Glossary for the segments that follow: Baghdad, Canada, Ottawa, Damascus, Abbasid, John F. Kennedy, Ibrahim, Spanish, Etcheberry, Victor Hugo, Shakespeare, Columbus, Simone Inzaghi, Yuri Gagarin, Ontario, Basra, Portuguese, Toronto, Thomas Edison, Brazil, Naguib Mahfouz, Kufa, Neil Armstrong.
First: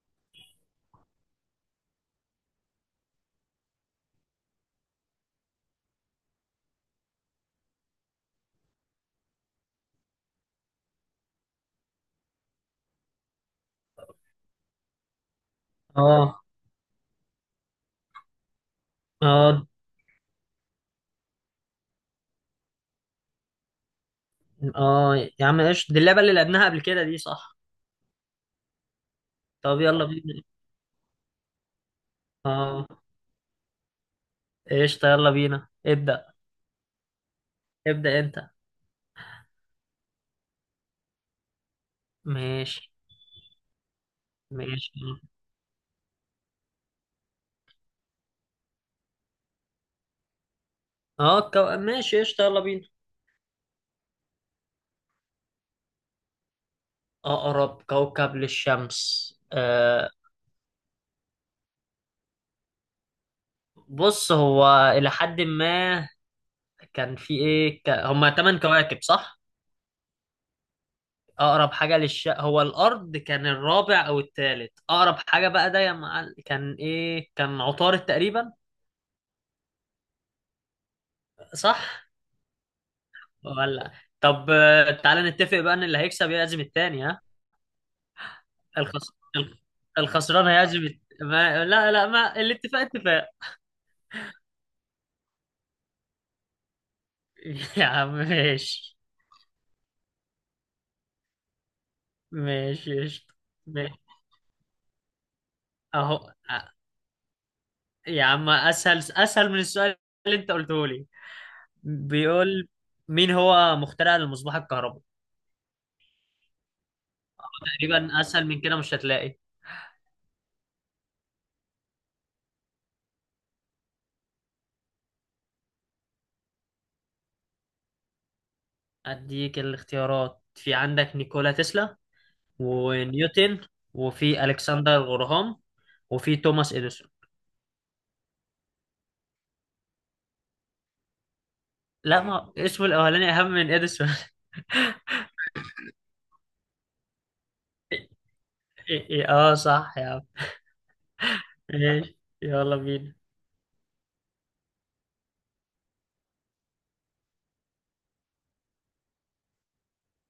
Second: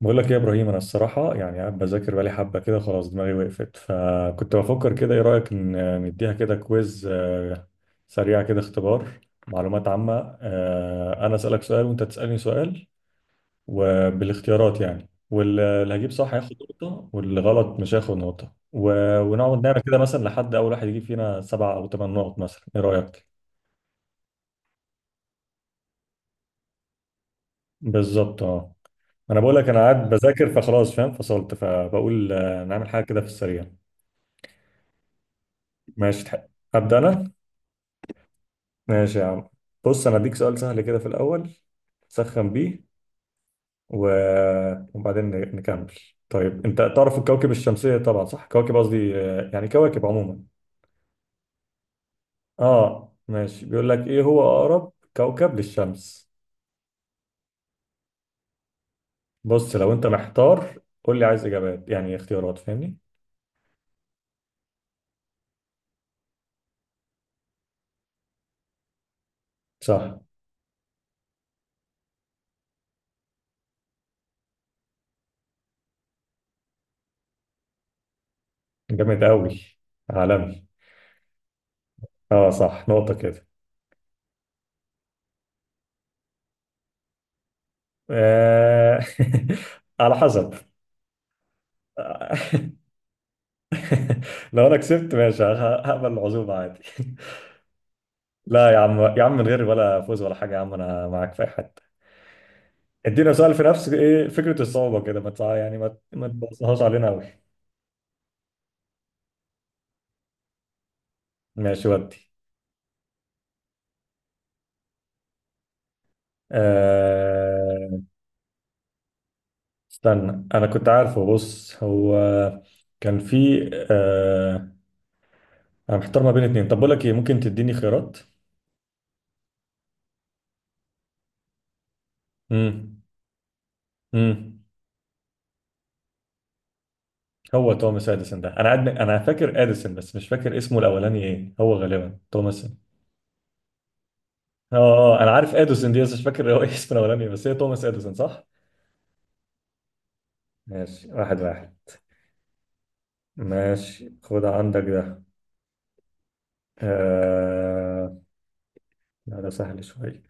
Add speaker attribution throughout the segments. Speaker 1: بقول لك إيه يا ابراهيم، انا الصراحه يعني قاعد بذاكر بقالي حبه كده، خلاص دماغي وقفت، فكنت بفكر كده ايه رايك ان نديها كده كويز سريع كده، اختبار معلومات عامه. انا اسالك سؤال وانت تسالني سؤال وبالاختيارات، يعني واللي هجيب صح
Speaker 2: اه،
Speaker 1: هياخد نقطه واللي غلط مش هياخد نقطه ونقعد
Speaker 2: اه،
Speaker 1: نعمل كده مثلا لحد اول واحد يجيب فينا سبع او ثمان نقط مثلا. ايه رايك؟
Speaker 2: اه، يا عم قشطة. دي اللعبة اللي لعبناها قبل كده، دي صح؟
Speaker 1: بالظبط اه. انا بقول لك انا
Speaker 2: طب يلا
Speaker 1: قاعد
Speaker 2: بينا.
Speaker 1: بذاكر، فخلاص فاهم، فصلت، فبقول
Speaker 2: اه،
Speaker 1: نعمل حاجه كده في السريع.
Speaker 2: قشطة يلا بينا
Speaker 1: ماشي
Speaker 2: ابدأ.
Speaker 1: تح- أبدأ أنا؟
Speaker 2: ابدأ انت.
Speaker 1: ماشي يا عم. بص أنا أديك سؤال سهل كده في الأول، تسخن بيه.
Speaker 2: ماشي،
Speaker 1: و...
Speaker 2: ماشي.
Speaker 1: وبعدين نكمل. طيب أنت تعرف الكواكب الشمسية طبعا صح؟ كواكب قصدي، يعني كواكب عموما.
Speaker 2: اه، ماشي قشطة يلا بينا.
Speaker 1: آه ماشي، بيقول لك إيه هو أقرب كوكب للشمس؟
Speaker 2: أقرب كوكب للشمس،
Speaker 1: بص لو أنت محتار قول لي عايز إجابات، يعني اختيارات، فاهمني؟
Speaker 2: بص هو إلى حد ما، كان في إيه، هما تمن كواكب صح؟
Speaker 1: صح.
Speaker 2: أقرب حاجة هو الأرض، كان الرابع أو الثالث أقرب حاجة. بقى ده كان إيه، كان عطارد تقريبا.
Speaker 1: جامد أوي، عالمي.
Speaker 2: صح
Speaker 1: آه صح، نقطة كده.
Speaker 2: ولا؟ طب، تعالى نتفق بقى ان اللي هيكسب يعزم التاني، ها؟
Speaker 1: آه...
Speaker 2: الخس... الخ-
Speaker 1: على
Speaker 2: الخسران
Speaker 1: حسب.
Speaker 2: هيعزم ما... لا، لا، ما الاتفاق اتفاق.
Speaker 1: لو انا كسبت ماشي، هقبل العزومه عادي
Speaker 2: يا عم،
Speaker 1: لا يا
Speaker 2: ماشي،
Speaker 1: عم يا عم، من غير ولا فوز ولا حاجه، يا عم انا معاك في اي حته.
Speaker 2: ماشي،
Speaker 1: ادينا
Speaker 2: قشطة.
Speaker 1: سؤال في نفس
Speaker 2: ماشي
Speaker 1: ايه فكره الصعوبه كده، ما تع- يعني ما
Speaker 2: اهو،
Speaker 1: ما تبصهاش علينا قوي.
Speaker 2: يا عم اسهل اسهل من السؤال اللي انت قلته لي.
Speaker 1: ماشي ودي.
Speaker 2: بيقول: مين هو مخترع المصباح الكهربائي؟
Speaker 1: أه...
Speaker 2: تقريبا اسهل من كده مش هتلاقي.
Speaker 1: استنى انا كنت عارفه، بص هو كان في انا محتار ما بين اتنين، طب بقول لك ايه، ممكن تديني خيارات؟
Speaker 2: اديك الاختيارات، في عندك نيكولا تسلا،
Speaker 1: امم.
Speaker 2: ونيوتن، وفي
Speaker 1: امم.
Speaker 2: الكسندر غراهام، وفي توماس اديسون.
Speaker 1: هو توماس اديسون ده انا انا فاكر اديسون بس مش فاكر اسمه الاولاني ايه، هو غالبا
Speaker 2: لا، ما
Speaker 1: توماس.
Speaker 2: اسمه الاولاني اهم من اديسون.
Speaker 1: اه، انا عارف اديسون دي بس مش فاكر هو إيه اسمه الاولاني، بس هي توماس اديسون صح؟
Speaker 2: إيه، اه، صح يا عم.
Speaker 1: ماشي، واحد واحد.
Speaker 2: ماشي يلا بينا.
Speaker 1: ماشي خد عندك ده. آه... لا ده سهل شوية،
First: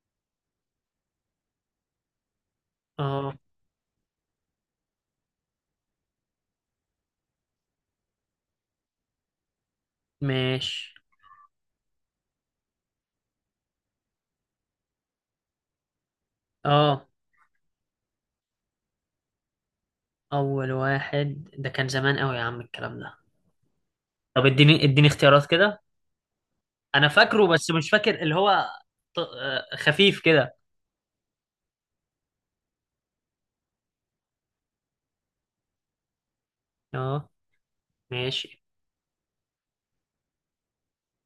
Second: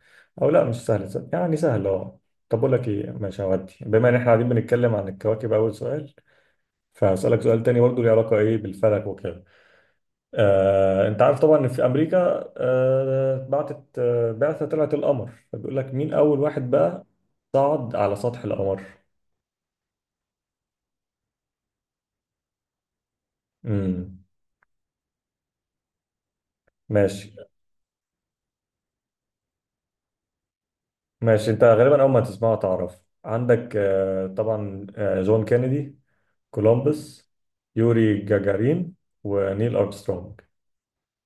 Speaker 1: او لا مش سهل سهل، يعني سهل اه. طب اقول لك ايه،
Speaker 2: اه.
Speaker 1: ماشي هودي، بما ان احنا قاعدين بنتكلم عن الكواكب اول سؤال، فهسألك سؤال تاني برضه ليه علاقة ايه بالفلك وكده.
Speaker 2: ماشي.
Speaker 1: انت عارف طبعا ان في امريكا آه، بعتت آه، بعثة طلعت القمر، فبيقول لك مين اول واحد بقى
Speaker 2: اه،
Speaker 1: صعد على سطح القمر؟
Speaker 2: اول واحد ده كان زمان قوي يا عم، الكلام ده.
Speaker 1: امم.
Speaker 2: طب اديني اديني اختيارات كده. انا
Speaker 1: ماشي،
Speaker 2: فاكره بس مش فاكر اللي هو، خفيف كده.
Speaker 1: ماشي انت غالبا اول ما تسمعه تعرف. عندك طبعا جون كينيدي،
Speaker 2: اه،
Speaker 1: كولومبوس، يوري
Speaker 2: ماشي.
Speaker 1: جاجارين، ونيل ارمسترونج.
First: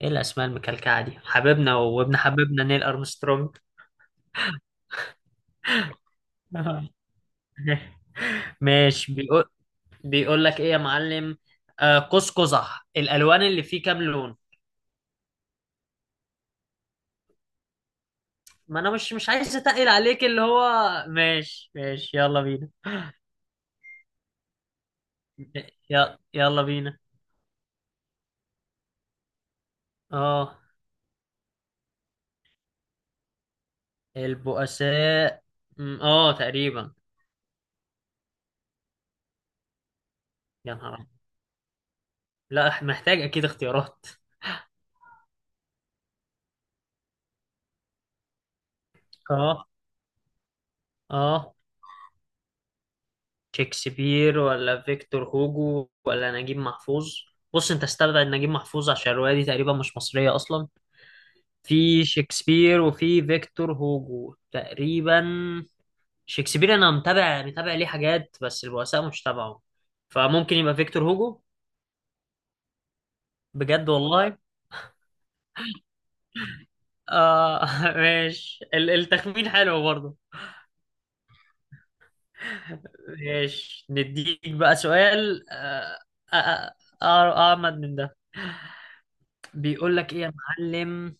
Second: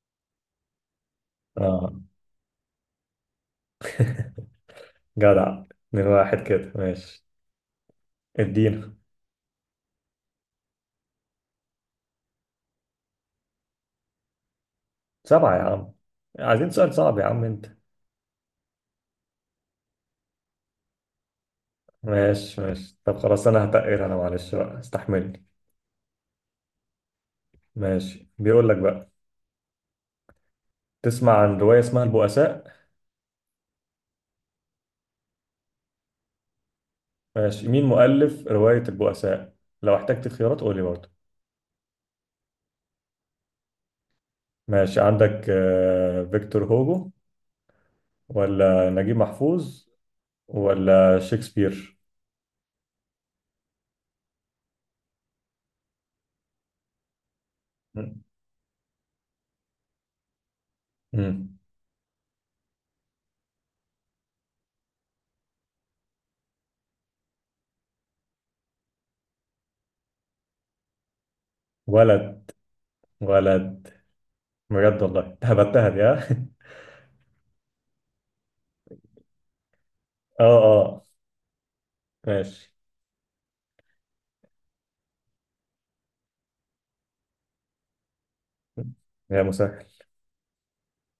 Speaker 2: ايه الاسماء المكلكعه دي؟ حبيبنا
Speaker 1: اه
Speaker 2: وابن حبيبنا نيل ارمسترونج.
Speaker 1: جدع. من واحد كده ماشي. ادينا.
Speaker 2: ماشي. بيقول لك ايه يا معلم؟ آه، قوس قزح الالوان اللي فيه كام لون؟
Speaker 1: سبعة يا عم، عايزين سؤال صعب يا عم انت.
Speaker 2: ما انا مش عايز اتقل عليك اللي هو. ماشي، ماشي، يلا
Speaker 1: ماشي
Speaker 2: بينا.
Speaker 1: ماشي، طب خلاص انا هتقر، انا معلش بقى استحملني.
Speaker 2: يلا يلا بينا.
Speaker 1: ماشي بيقول لك بقى،
Speaker 2: اه،
Speaker 1: تسمع عن رواية اسمها البؤساء؟
Speaker 2: البؤساء، اه تقريبا.
Speaker 1: ماشي، مين مؤلف رواية البؤساء؟ لو احتجت خيارات
Speaker 2: يا
Speaker 1: قول لي
Speaker 2: نهار أبيض.
Speaker 1: برضه.
Speaker 2: لا، محتاج اكيد اختيارات.
Speaker 1: ماشي عندك فيكتور هوجو، ولا نجيب
Speaker 2: اه،
Speaker 1: محفوظ، ولا
Speaker 2: اه،
Speaker 1: شكسبير.
Speaker 2: شكسبير ولا فيكتور هوجو ولا نجيب محفوظ؟ بص انت، استبعد نجيب محفوظ عشان الرواية دي تقريبا مش مصرية اصلا.
Speaker 1: مم.
Speaker 2: في شكسبير وفي فيكتور هوجو تقريبا. شكسبير انا متابع متابع ليه حاجات، بس البؤساء مش تابعه. فممكن يبقى فيكتور هوجو.
Speaker 1: ولد. ولد.
Speaker 2: بجد والله.
Speaker 1: بجد والله، هبتها دي ها.
Speaker 2: آه. ماشي، التخمين حلو برضه.
Speaker 1: اه اه ماشي.
Speaker 2: ماشي نديك بقى سؤال، آه آه أعمد من ده.
Speaker 1: يا مسهل.
Speaker 2: بيقول لك ايه يا معلم؟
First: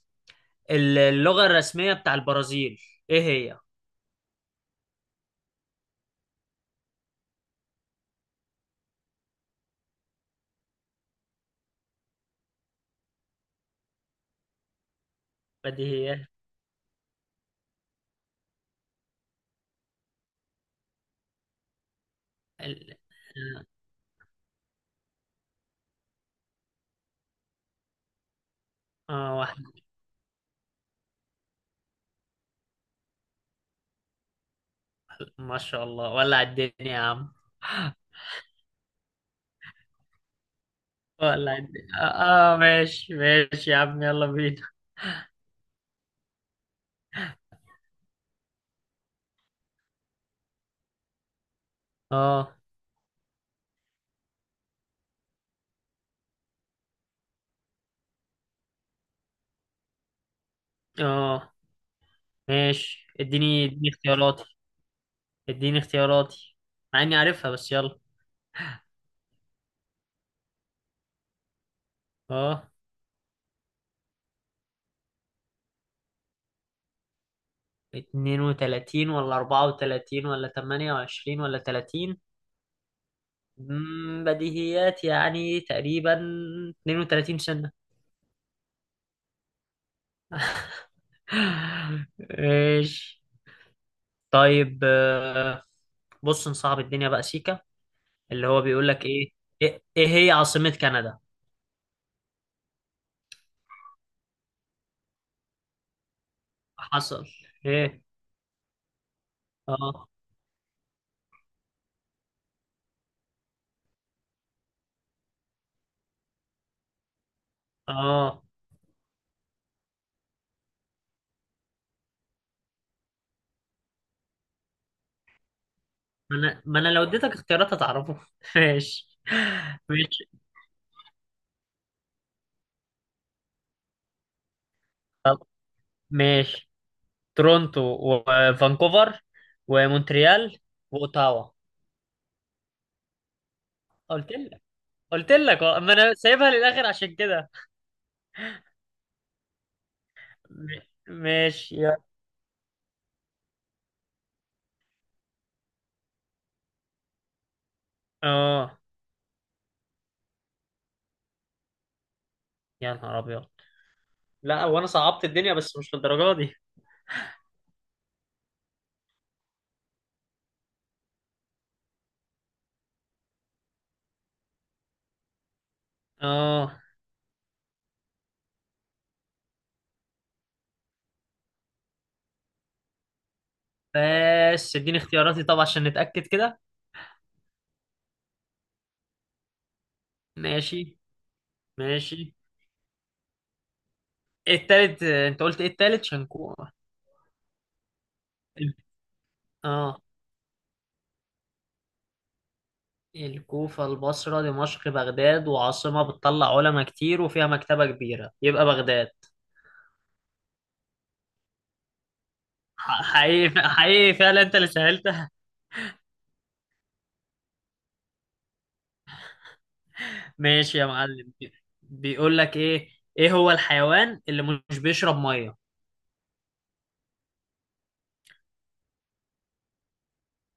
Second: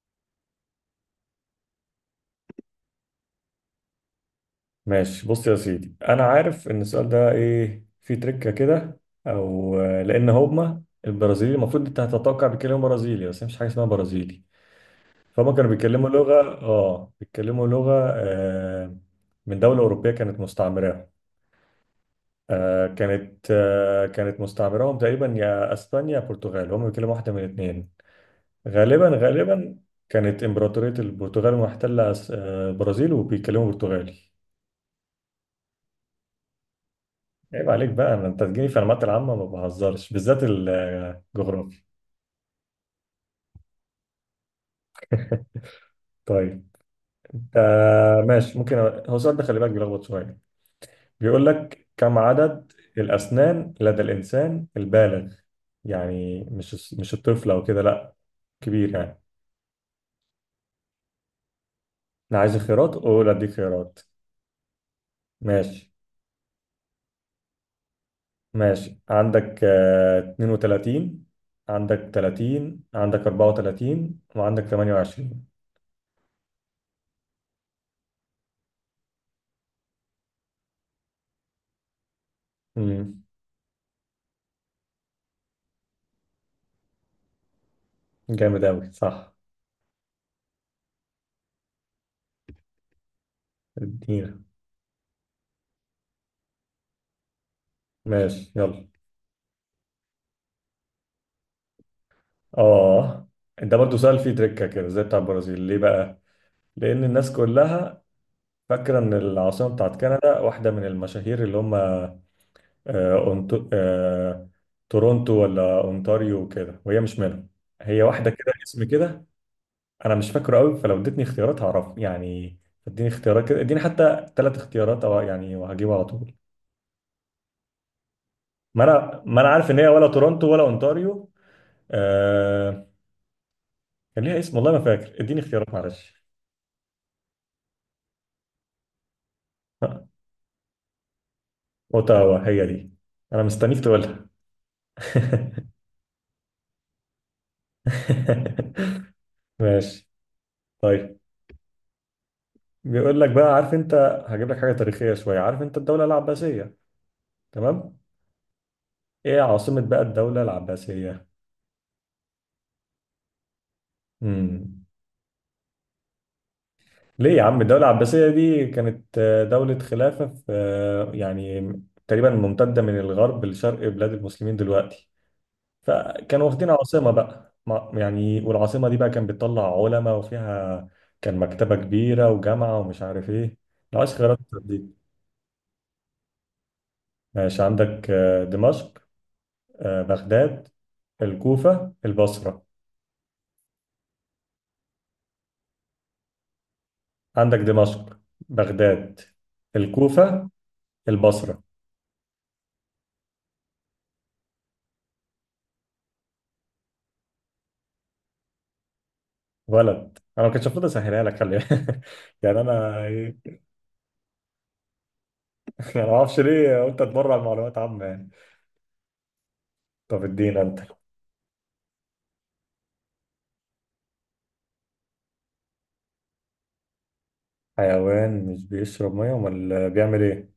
Speaker 2: اللغة الرسمية بتاع البرازيل، ايه هي؟
Speaker 1: ماشي بص يا سيدي، انا عارف ان السؤال ده ايه فيه تركة كده، او لان هما البرازيلي المفروض انت هتتوقع بيتكلموا برازيلي، بس هي مش حاجه اسمها برازيلي. فهم كانوا بيتكلموا
Speaker 2: بديهيات.
Speaker 1: لغه، اه بيتكلموا لغه آه، من دوله اوروبيه كانت مستعمره. آه
Speaker 2: ال-
Speaker 1: كانت، آه كانت مستعمرهم تقريبا، يا اسبانيا يا البرتغال، هم بيتكلموا واحده من الاثنين غالبا.
Speaker 2: واحد.
Speaker 1: غالبا كانت امبراطوريه البرتغال محتله البرازيل وبيتكلموا برتغالي.
Speaker 2: ما شاء الله، ولع الدنيا يا عم.
Speaker 1: عيب عليك بقى، انت تجيني في المعلومات العامه ما بهزرش، بالذات
Speaker 2: ولع
Speaker 1: الجغرافيا.
Speaker 2: الدنيا. اه، ماشي ماشي يا عم، يلا بينا.
Speaker 1: طيب. آه ماشي، ممكن، هو السؤال ده خلي بالك بيلخبط شويه. بيقول لك كم
Speaker 2: اه،
Speaker 1: عدد الاسنان لدى الانسان البالغ؟ يعني مش الطفل او كده لا، كبير يعني.
Speaker 2: اه،
Speaker 1: انا عايز خيارات،
Speaker 2: ماشي.
Speaker 1: اقول اديك
Speaker 2: اديني اديني
Speaker 1: خيارات.
Speaker 2: اختياراتي. اديني
Speaker 1: ماشي
Speaker 2: اختياراتي، مع اني عارفها بس يلا.
Speaker 1: ماشي، عندك 32، عندك
Speaker 2: اه،
Speaker 1: 30، عندك 34، وعندك 28.
Speaker 2: 32، ولا 34، ولا 28، ولا 30؟
Speaker 1: امم.
Speaker 2: بديهيات يعني تقريبا. 32 سنة.
Speaker 1: جامد أوي صح.
Speaker 2: ماشي.
Speaker 1: ادينا.
Speaker 2: طيب، بص نصعب الدنيا بقى سيكا. اللي
Speaker 1: ماشي
Speaker 2: هو
Speaker 1: يلا
Speaker 2: بيقول لك ايه. إيه هي عاصمة كندا؟
Speaker 1: اه. ده برضو سؤال فيه تريكة كده زي بتاع البرازيل، ليه بقى؟ لأن
Speaker 2: حصل.
Speaker 1: الناس كلها
Speaker 2: ايه.
Speaker 1: فاكرة إن العاصمة بتاعت
Speaker 2: اه،
Speaker 1: كندا واحدة من المشاهير اللي هم، أونت- آه، تورونتو ولا أونتاريو وكده، وهي مش منهم. هي واحدة
Speaker 2: اه،
Speaker 1: كده اسم كده، انا مش فاكره قوي، فلو اديتني اختيارات هعرف يعني. اديني اختيارات كده، اديني حتى ثلاث اختيارات، او يعني وهجيبه على طول.
Speaker 2: ما انا لو اديتك اختيارات هتعرفه.
Speaker 1: ما
Speaker 2: ماشي.
Speaker 1: انا ما انا عارف ان هي ولا
Speaker 2: ماشي
Speaker 1: تورونتو ولا اونتاريو. آه... كان ليها اسم والله ما فاكر،
Speaker 2: طب،
Speaker 1: اديني اختيارات معلش.
Speaker 2: ماشي. تورونتو، وفانكوفر، ومونتريال، واوتاوا.
Speaker 1: اوتاوا هي دي، انا مستنيك تقولها.
Speaker 2: قلت لك، قلت لك، ما انا سايبها للاخر عشان كده.
Speaker 1: ماشي.
Speaker 2: م-
Speaker 1: طيب،
Speaker 2: ماشي يا.
Speaker 1: بيقول لك بقى، عارف انت، هجيب لك حاجه تاريخيه شويه. عارف انت الدوله العباسيه، تمام؟
Speaker 2: اه،
Speaker 1: ايه عاصمه بقى الدوله العباسيه؟
Speaker 2: يا نهار ابيض. لا، وانا
Speaker 1: امم.
Speaker 2: صعبت الدنيا بس مش للدرجه دي.
Speaker 1: ليه يا عم، الدولة العباسية دي كانت دولة خلافة في، يعني تقريبا ممتدة من الغرب لشرق بلاد المسلمين دلوقتي، فكانوا واخدين
Speaker 2: اه،
Speaker 1: عاصمة بقى، يعني، والعاصمة دي بقى كان بتطلع علماء وفيها كان مكتبة كبيرة وجامعة ومش عارف ايه، العاش خيرات
Speaker 2: بس
Speaker 1: دي.
Speaker 2: اديني اختياراتي طبعا عشان نتأكد كده.
Speaker 1: ماشي عندك دمشق، بغداد،
Speaker 2: ماشي،
Speaker 1: الكوفة،
Speaker 2: ماشي.
Speaker 1: البصرة.
Speaker 2: التالت انت قلت ايه، التالت شنكو؟
Speaker 1: عندك دمشق، بغداد،
Speaker 2: اه،
Speaker 1: الكوفة، البصرة.
Speaker 2: الكوفة، البصرة، دمشق، بغداد. وعاصمة بتطلع علماء كتير وفيها مكتبة كبيرة، يبقى بغداد.
Speaker 1: ولد. انا ما كنتش المفروض اسهلها لك خلي بالك. يعني انا،
Speaker 2: حقيقي حقيقي فعلا انت اللي سهلتها.
Speaker 1: انا ما اعرفش ليه قلت اتبرع معلومات عامه يعني. طب ادينا
Speaker 2: ماشي
Speaker 1: انت.
Speaker 2: يا معلم. بيقول لك ايه؟ ايه هو الحيوان اللي مش بيشرب مية؟
Speaker 1: حيوان مش بيشرب ميه، امال بيعمل ايه؟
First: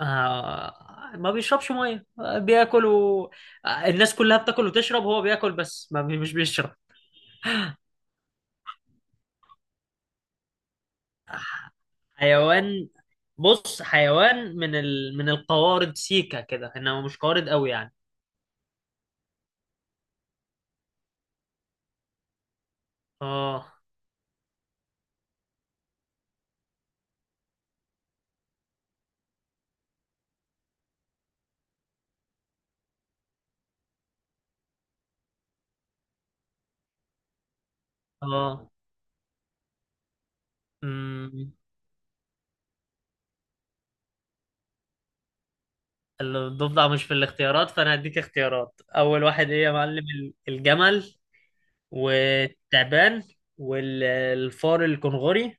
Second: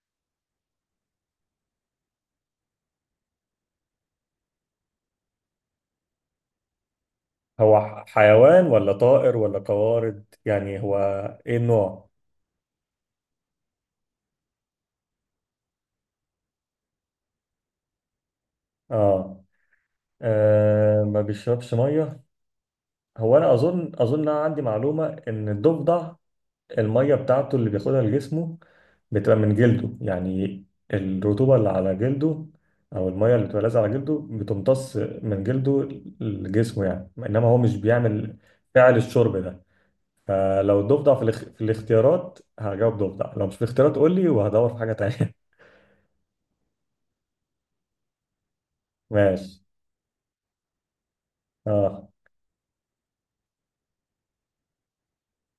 Speaker 2: آه، ما بيشربش مية، بياكل الناس كلها بتاكل وتشرب، هو بياكل بس ما بي... مش بيشرب.
Speaker 1: هو حيوان ولا طائر ولا قوارض، يعني هو ايه
Speaker 2: آه،
Speaker 1: النوع؟
Speaker 2: حيوان. بص حيوان من من القوارض سيكا كده، انما مش قوارض قوي يعني.
Speaker 1: اه. آه ما بيشربش ميه. هو انا
Speaker 2: اه،
Speaker 1: اظن، أنا عندي معلومه ان الضفدع المية بتاعته اللي بياخدها لجسمه بتبقى من جلده، يعني الرطوبة اللي على جلده، أو المية اللي بتبقى لازقة على جلده بتمتص من جلده لجسمه، يعني إنما هو مش بيعمل
Speaker 2: اه،
Speaker 1: فعل الشرب ده. فلو ضفدع في, الاخ...
Speaker 2: مم،
Speaker 1: في الاختيارات هجاوب ضفدع، لو مش في الاختيارات قول لي وهدور في حاجة تانية.
Speaker 2: الضفدع مش في الاختيارات، فانا هديك اختيارات. اول واحد
Speaker 1: ماشي
Speaker 2: ايه يا معلم؟ الجمل،
Speaker 1: اه.
Speaker 2: والتعبان، والفار الكنغوري،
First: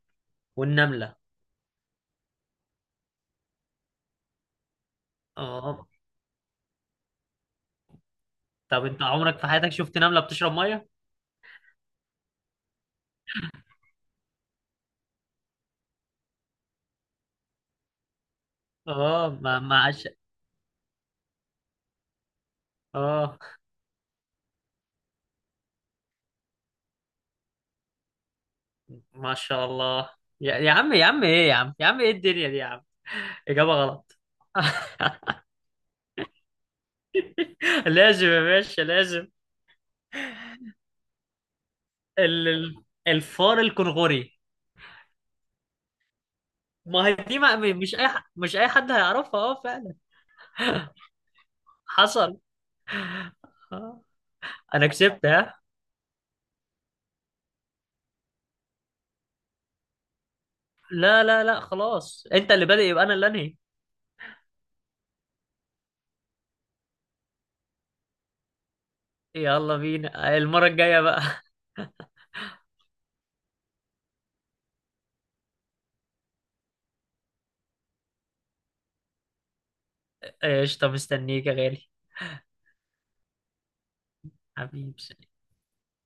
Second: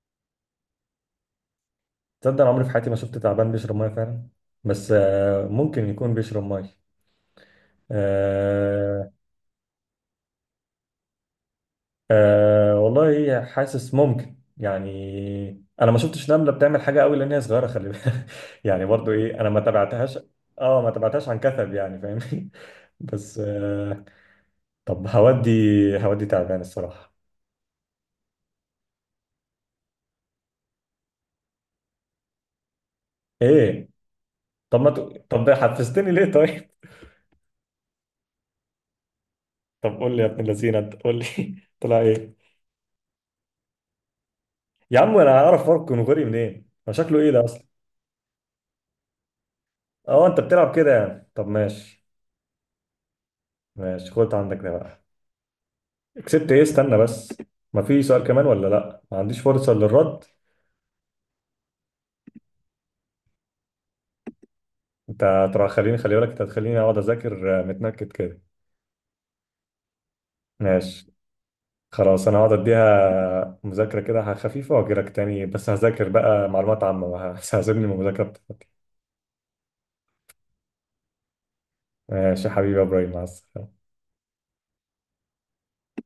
Speaker 2: والنملة.
Speaker 1: تصدق أنا عمري في حياتي ما شفت تعبان بيشرب مية فعلا، بس آه
Speaker 2: اه.
Speaker 1: ممكن يكون بيشرب مية.
Speaker 2: طب انت
Speaker 1: آه،
Speaker 2: عمرك في حياتك شفت نملة بتشرب مية؟
Speaker 1: أه والله حاسس ممكن يعني، انا ما شفتش نملة بتعمل حاجة قوي لان هي صغيرة خلي بالك. يعني برضو
Speaker 2: اه،
Speaker 1: ايه، انا
Speaker 2: ما
Speaker 1: ما
Speaker 2: ما عش...
Speaker 1: تابعتهاش. اه، ما تابعتهاش عن كثب يعني فاهمني.
Speaker 2: اه،
Speaker 1: بس أه. طب هودي، هودي تعبان الصراحة.
Speaker 2: ما شاء الله. يا عم يا عم، ايه الدنيا دي يا عم؟ اجابة
Speaker 1: ايه؟
Speaker 2: غلط.
Speaker 1: طب ما ت... طب حفزتني ليه طيب؟
Speaker 2: لازم يا باشا، لازم.
Speaker 1: طب قول لي يا ابن اللذينه، انت قول لي طلع ايه؟
Speaker 2: الفار الكنغوري.
Speaker 1: يا عم انا هعرف فرق كونغوري منين؟ هو
Speaker 2: ما هي
Speaker 1: شكله ايه
Speaker 2: دي،
Speaker 1: ده
Speaker 2: ما...
Speaker 1: اصلا؟
Speaker 2: مش اي حد هيعرفها، اه فعلا.
Speaker 1: اه انت بتلعب كده يعني، طب ماشي.
Speaker 2: حصل. آه.
Speaker 1: ماشي خد عندك ده
Speaker 2: انا
Speaker 1: بقى.
Speaker 2: كسبت، ها؟
Speaker 1: كسبت ايه؟ استنى بس، ما في سؤال كمان ولا لا، ما عنديش فرصة للرد؟
Speaker 2: لا، لا، لا، خلاص. انت اللي بادئ يبقى انا اللي انهي.
Speaker 1: انت ترى خليني، خلي بالك انت هتخليني اقعد اذاكر متنكد كده.
Speaker 2: يلا بينا المرة الجاية
Speaker 1: ماشي
Speaker 2: بقى.
Speaker 1: خلاص، انا هقعد اديها مذاكرة كده خفيفة واجيلك تاني، بس هذاكر بقى معلومات عامة، ما هسيبني من المذاكرة بتاعتي.
Speaker 2: قشطة، مستنيك يا غالي.
Speaker 1: ماشي يا حبيبي يا ابراهيم، مع السلامة.
Speaker 2: حبيبي.